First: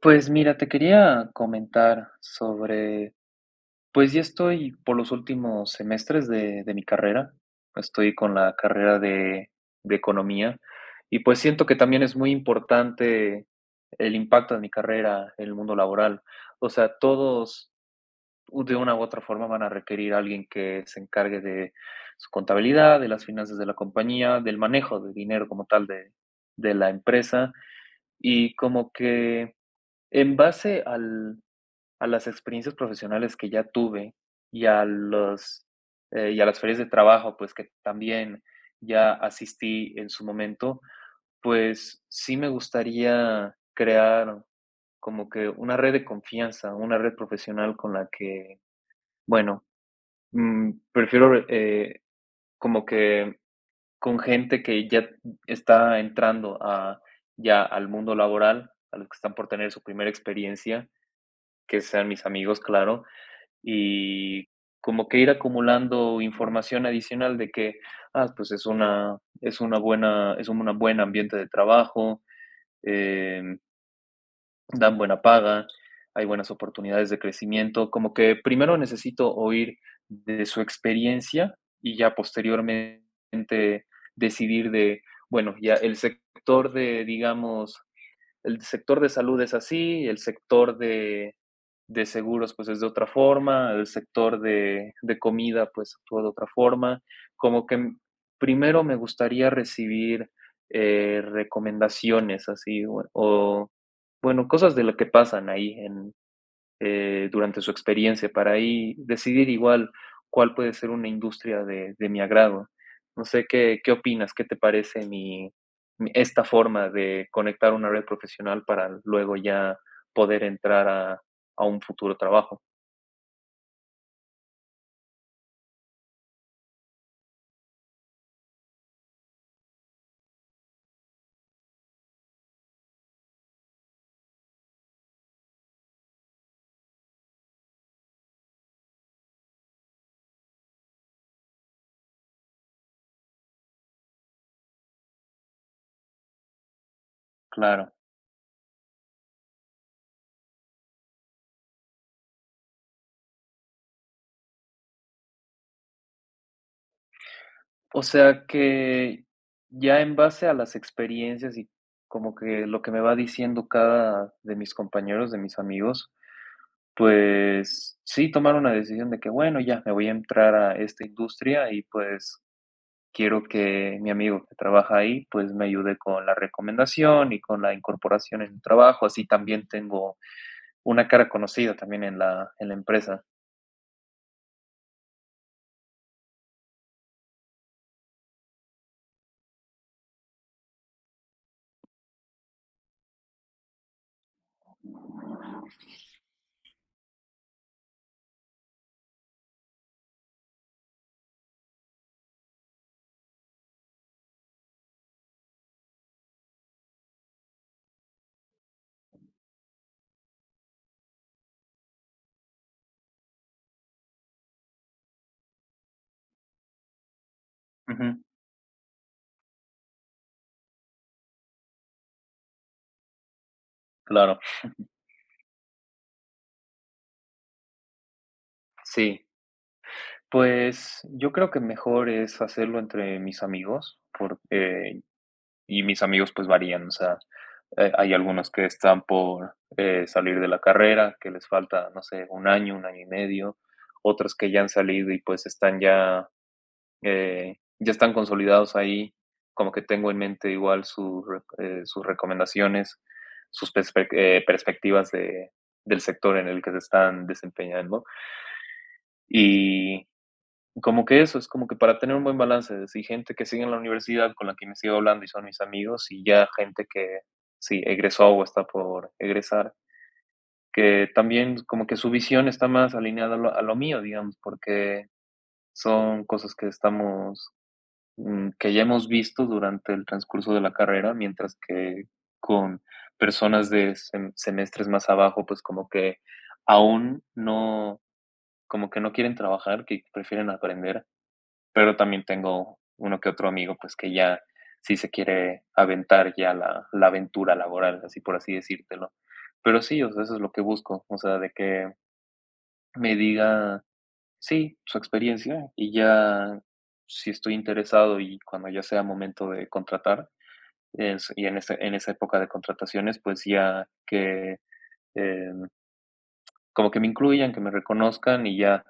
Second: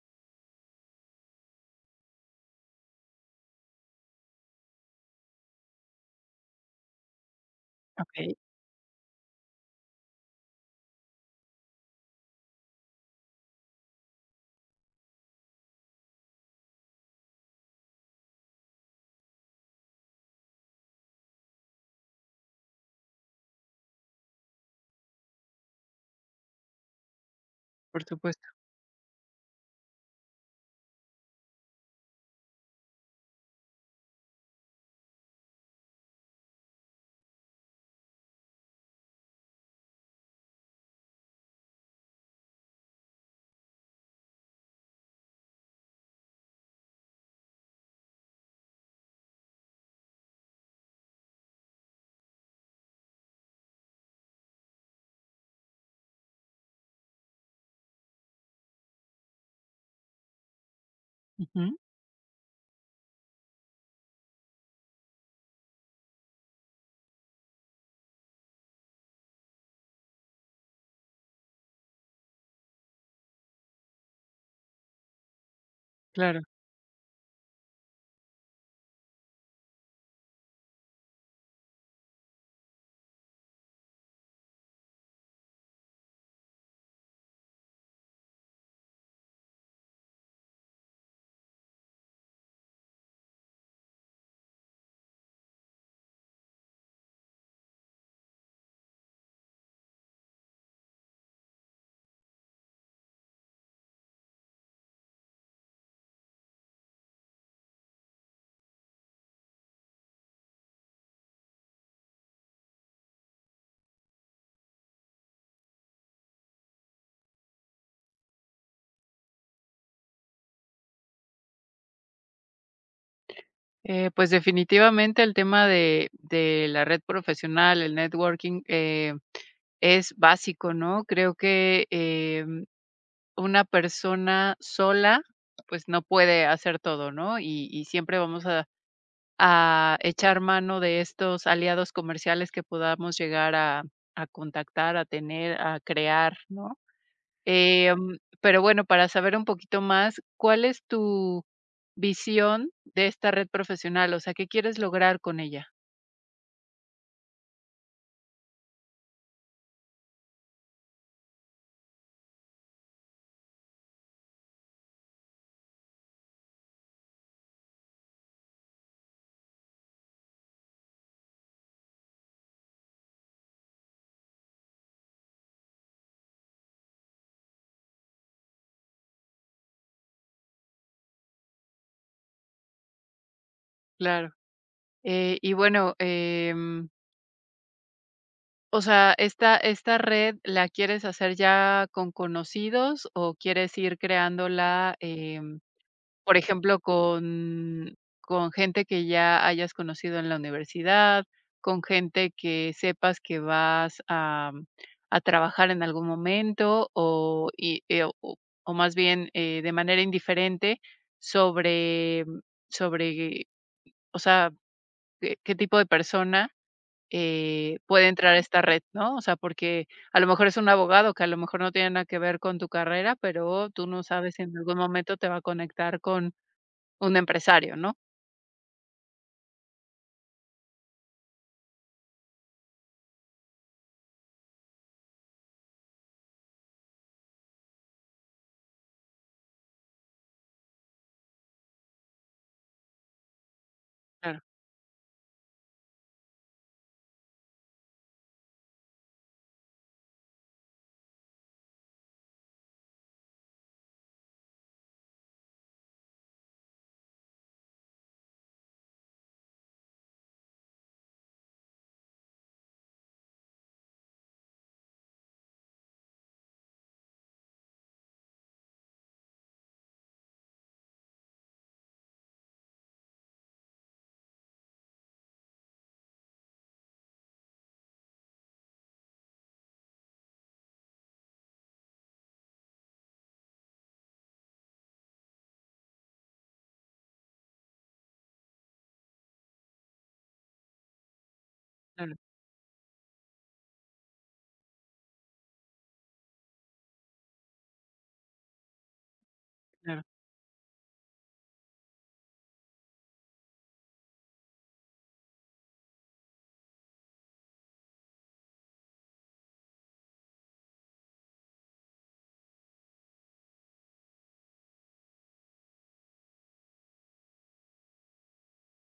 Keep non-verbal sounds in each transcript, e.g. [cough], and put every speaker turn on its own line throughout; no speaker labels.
Pues mira, te quería comentar pues ya estoy por los últimos semestres de mi carrera, estoy con
Okey.
la carrera de economía y pues siento que también es muy importante el impacto de mi carrera en el mundo laboral. O sea, todos de una u otra forma van a requerir a alguien que se encargue de su contabilidad, de las finanzas de la compañía, del manejo de dinero como tal de la empresa,
Por supuesto.
y como que en base al a las experiencias profesionales que ya tuve y a y a las ferias de trabajo, pues que también ya asistí en su momento. Pues sí me gustaría crear como que una red de confianza, una red profesional con la que, bueno, prefiero como que con gente que ya está ya al mundo laboral, a los que están por tener su primera experiencia,
Ujú,
que sean mis amigos, claro, y como que ir acumulando información adicional de que, ah, pues es una buena, es un una buen ambiente de trabajo, em, dan buena paga, hay
claro.
buenas oportunidades de crecimiento. Como que primero necesito oír de su experiencia y ya posteriormente decidir bueno, ya el sector de, digamos, el sector de salud es así, el sector de seguros pues es de otra forma, el sector de comida pues actúa de otra forma, como que primero me gustaría recibir recomendaciones así o, bueno, cosas de lo que pasan ahí durante su experiencia para ahí decidir igual cuál puede ser una industria de mi agrado. No sé qué opinas, qué te parece esta forma de conectar una red profesional para luego ya poder entrar a un futuro trabajo.
Definitivamente el tema de la red profesional, el networking, es básico, ¿no? Creo que em, una persona sola, pues, no puede hacer todo, ¿no? Y siempre vamos a echar mano de estos aliados comerciales que podamos llegar a contactar, a tener, a crear, ¿no?
Claro.
Pero bueno, para saber un poquito más, ¿cuál es tu visión de esta red profesional? O sea, ¿qué quieres lograr con ella?
O sea que ya en base a las experiencias y como que lo que me va diciendo cada de mis compañeros, de mis amigos, pues sí, tomar una decisión de que, bueno, ya me voy a entrar a esta industria y pues quiero que mi amigo que trabaja ahí, pues me ayude con la recomendación y con la incorporación en el trabajo, así también tengo una cara conocida también en la empresa.
Claro. Y bueno, em, o sea, ¿esta, esta red la quieres hacer ya con conocidos o quieres ir creándola? Por ejemplo, con gente que ya hayas conocido en la universidad, con gente que sepas que vas a trabajar en algún momento o más bien, de manera indiferente sobre sobre o sea, qué tipo de persona puede
Ujú,
entrar a esta red, ¿no? O sea, porque a lo mejor es un abogado que a lo mejor no tiene nada que ver con tu carrera, pero tú no sabes
claro,
si en algún momento te va a conectar con un empresario, ¿no?
sí. Pues yo creo que mejor es hacerlo entre mis amigos, porque... Y mis amigos, pues, varían, o sea, hay algunos que están por, salir de la carrera, que les falta, no sé, un año y medio, otros
Claro,
que ya han salido y, pues, están ya, ya están consolidados ahí, como que tengo en mente igual sus re sus recomendaciones, sus perspectivas de del sector en el que se están desempeñando. Y como que eso, es como que para tener un buen balance, de si gente que sigue en la universidad con la que me sigo hablando y son mis amigos, y ya gente que sí egresó o está por egresar, que también como que su visión está más alineada a lo mío, digamos, porque son cosas que estamos, que ya hemos visto durante el transcurso de la carrera, mientras que con personas de semestres más abajo, pues como que aún no, como que no quieren trabajar, que prefieren aprender, pero
claro,
también tengo uno que otro amigo, pues, que ya sí se quiere aventar ya la aventura laboral, así por así decírtelo. Pero
claro,
sí, o sea, eso es lo que busco, o sea, de que me diga, sí, su experiencia, y ya si estoy interesado y cuando ya sea momento de contratar, es y en ese en esa época de contrataciones, pues, ya que, eh, como que me incluyan, que me reconozcan y ya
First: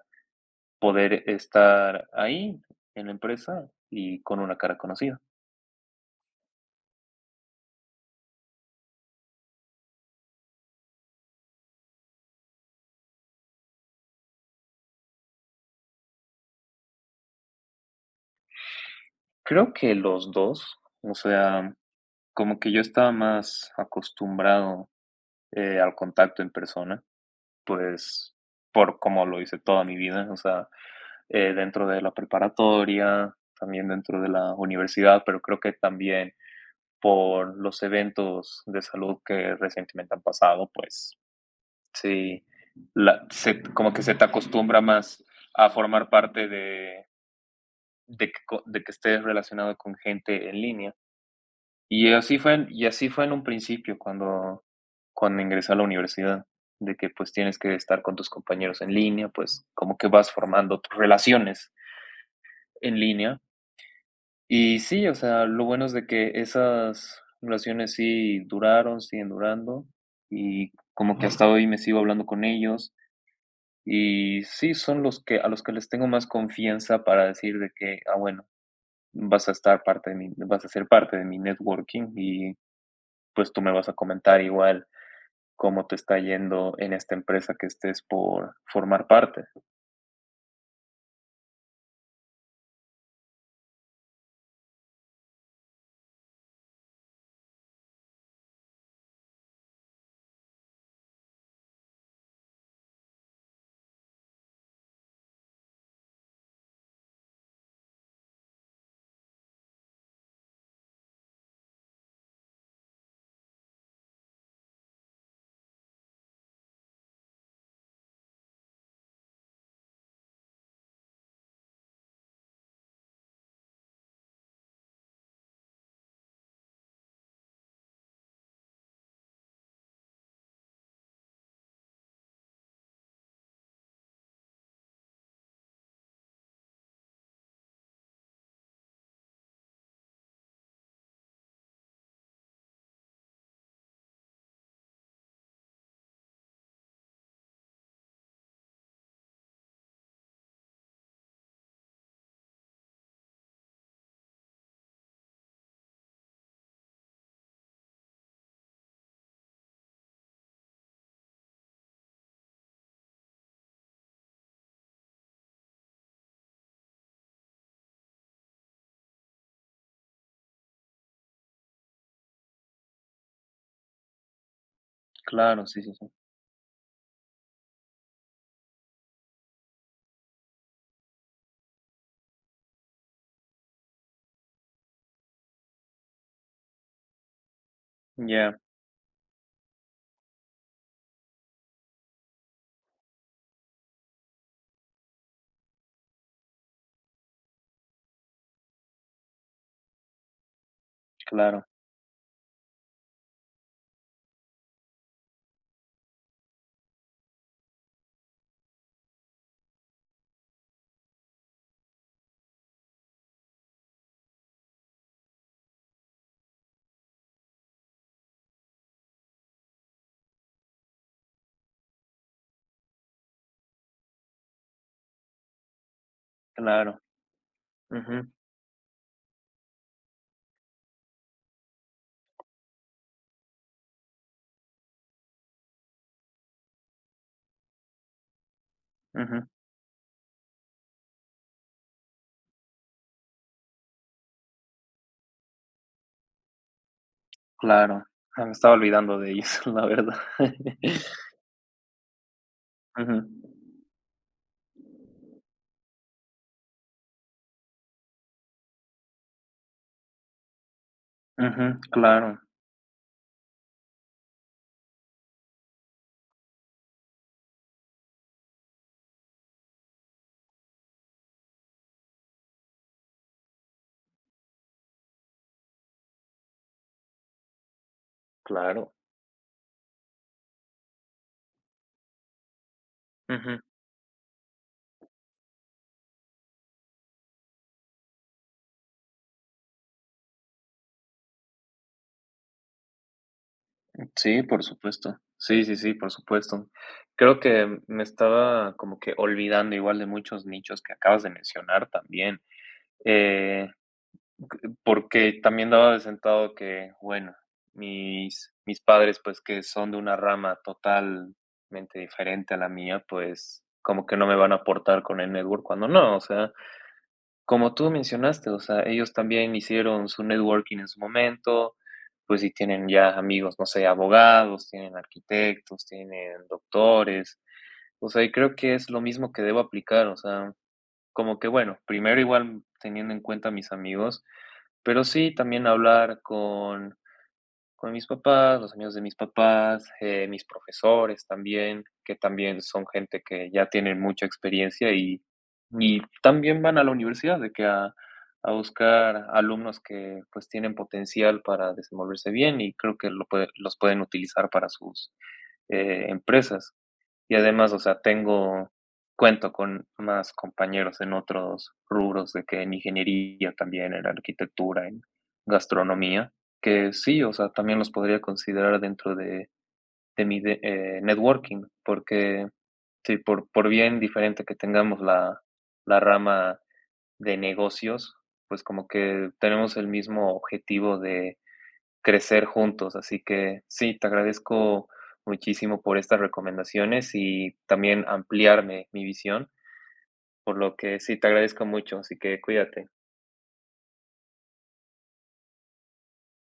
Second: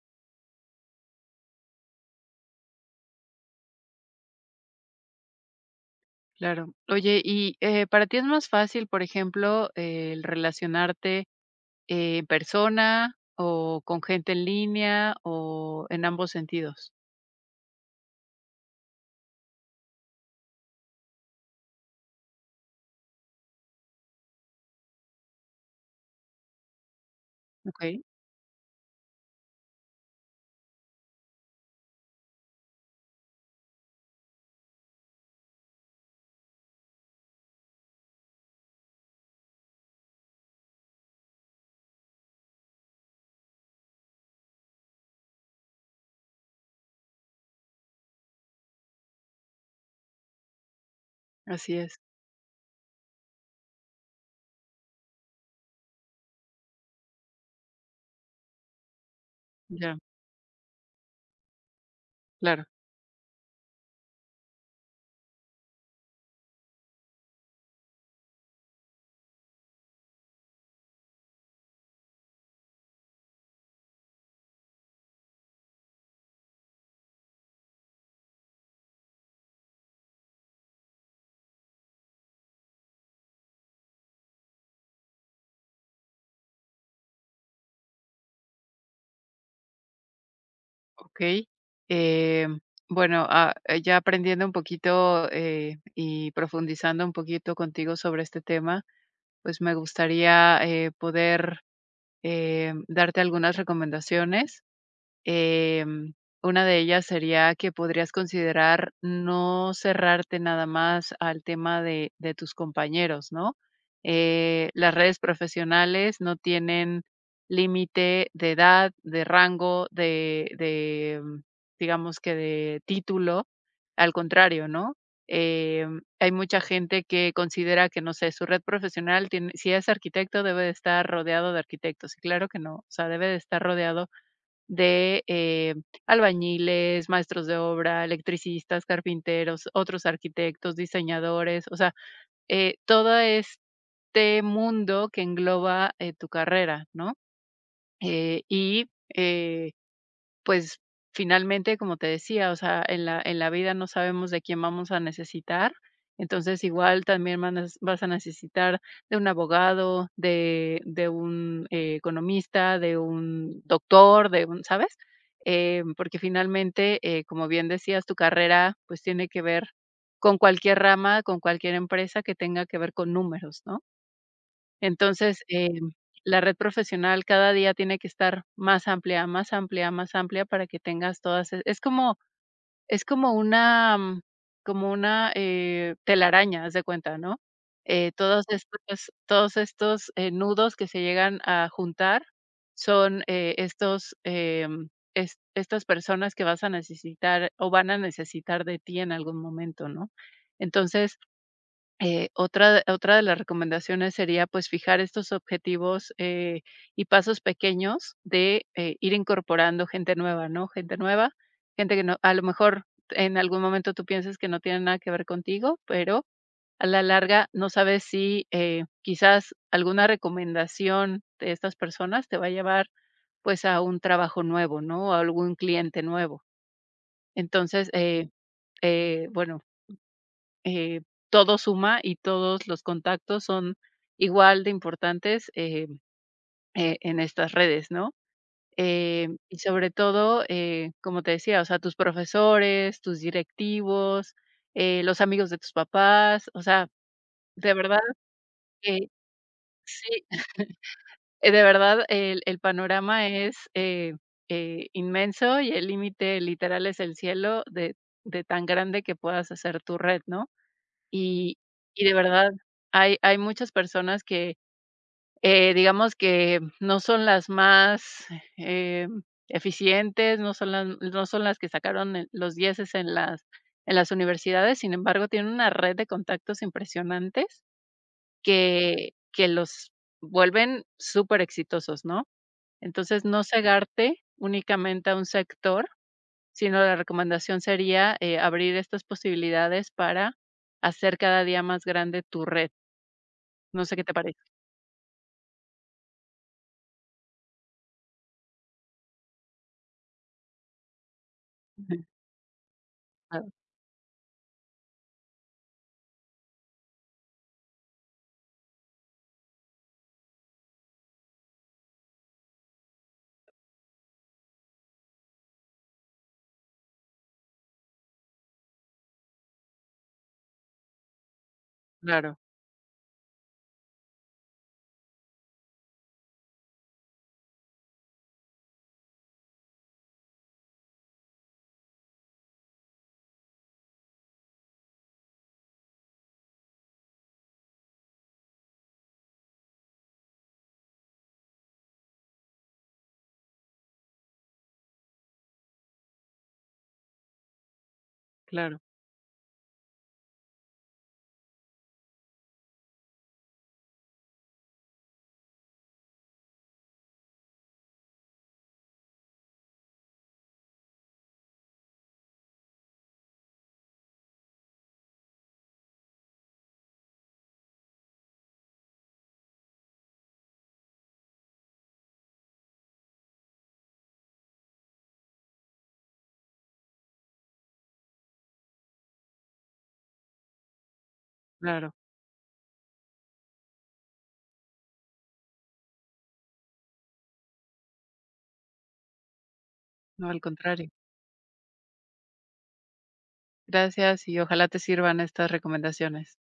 poder estar ahí en la empresa y con una cara conocida.
claro. Oye, y ¿para ti es más fácil, por ejemplo, el relacionarte en persona o con gente en línea o en ambos sentidos?
Creo que los 2, o sea, como que yo estaba más acostumbrado, al contacto en persona,
Okey,
pues, por cómo lo hice toda mi vida, o sea, dentro de la preparatoria, también dentro de la universidad, pero creo que también por los eventos de salud que recientemente han pasado, pues, sí, la se como que se te acostumbra más a formar parte de que co de que estés relacionado con gente en línea.
así es,
Y así fue en un principio cuando ingresé a la universidad, de que, pues, tienes que estar con tus compañeros en línea, pues, como
ya,
que vas formando tus relaciones
claro,
en línea. Y sí, o sea, lo bueno es de que esas relaciones sí duraron, siguen durando, y como que hasta hoy me sigo hablando con ellos. Y sí, son los que a los que les tengo más confianza para decir de que: "Ah, bueno, vas a ser parte de mi networking y, pues, tú me vas a comentar igual". Cómo te está yendo en esta empresa que estés por formar parte.
okey. Em, bueno, ya aprendiendo un poquito y profundizando un poquito contigo sobre este tema, pues, me gustaría poder em, darte algunas recomendaciones. Em, una de ellas sería que podrías considerar no cerrarte nada más al tema de tus compañeros, ¿no? Las redes profesionales no tienen límite de edad, de rango, de digamos que de título. Al contrario, ¿no? Em, hay mucha gente que considera que, no sé, su red profesional tiene, si es arquitecto, debe de estar rodeado de arquitectos. Y claro que no, o sea, debe de estar rodeado de albañiles, maestros de obra, electricistas, carpinteros, otros arquitectos, diseñadores, o sea, todo este mundo que engloba tu carrera, ¿no? Eh, y, eh pues, finalmente, como te decía, o sea, en la vida no sabemos de quién vamos a necesitar, entonces igual también manes vas a necesitar de un abogado, de un economista, de un doctor, de un, ¿sabes? Em, porque finalmente, como bien decías, tu carrera, pues, tiene que ver con cualquier rama, con cualquier empresa que tenga que ver con números, ¿no? Entonces,
Claro, sí,
em,
sí, sí.
la red profesional cada día tiene que estar más amplia, más amplia, más amplia para que tengas todas es como es como una, mm, como una telaraña, haz de cuenta, ¿no? Eh, todos
Ya,
estos todos estos, eh, nudos que se llegan a juntar son estos, em, es estas personas que vas a necesitar o van a necesitar de ti en algún momento, ¿no? Entonces
claro,
Otra de las recomendaciones sería, pues, fijar estos objetivos y pasos pequeños de ir incorporando gente nueva, ¿no? Gente nueva, gente que no a lo mejor en algún momento tú piensas que no tiene nada que ver contigo, pero a la larga no sabes si quizás alguna recomendación de estas personas te va a llevar, pues, a un trabajo nuevo, ¿no? A algún cliente nuevo.
claro.
Entonces, eh
Ujú,
eh, bueno, eh, Todo suma y todos los contactos son igual de importantes en estas redes, ¿no? Em,
ujú,
y sobre todo, como te decía, o sea, tus profesores, tus directivos, los amigos de tus papás, o sea, de verdad
claro. Ah, me estaba
que
olvidando de ellos, [laughs] la verdad.
sí,
[laughs]
[laughs] de verdad el
Ujú,
panorama es inmenso y el límite literal es el cielo de tan grande que puedas hacer tu red, ¿no? Y
ujú,
y de
claro,
verdad, hay muchas personas que digamos que no son las más em, eficientes, no son las que sacaron el los dieces en las universidades, sin embargo, tienen una red de contactos impresionantes
claro.
que los vuelven súper exitosos, ¿no? Entonces, no
Ujú.
cegarte únicamente a un sector, sino la recomendación sería abrir estas posibilidades para hacer cada día más grande tu red. No sé qué te parece.
Sí, por supuesto. Sí, sí, sí, por supuesto. Creo que me estaba como que olvidando igual de muchos nichos que acabas de mencionar
Ujú.
también.
Ah,
Eh... Porque también daba de sentado que, bueno, mis padres, pues, que son de una rama totalmente diferente a la mía, pues, como que no me van a aportar con el network cuando no, o sea, como tú mencionaste, o sea, ellos también hicieron su networking en su momento,
claro,
pues, si tienen ya amigos, no sé, abogados, tienen arquitectos, tienen doctores, o sea, y creo que es lo mismo que debo aplicar, o sea, como que, bueno, primero igual teniendo en cuenta a mis amigos, pero sí, también hablar con mis papás, los amigos de mis papás, mis profesores también, que también son gente que ya tienen mucha experiencia y también van a la universidad, de que a
claro,
buscar alumnos que, pues, tienen potencial para desenvolverse bien y creo que lo puede los pueden utilizar para empresas. Y además, o sea, tengo cuento con más compañeros en otros rubros, de que en ingeniería también, en arquitectura, en gastronomía, que sí, o sea, también los podría considerar dentro de mi de networking, porque sí, por bien diferente que tengamos la rama de negocios, pues como que tenemos el mismo objetivo de
claro.
crecer juntos. Así que sí, te agradezco muchísimo por estas recomendaciones y también ampliarme mi visión,
No, al
por lo
contrario.
que sí, te agradezco mucho, así que cuídate.
Gracias y ojalá te sirvan estas recomendaciones.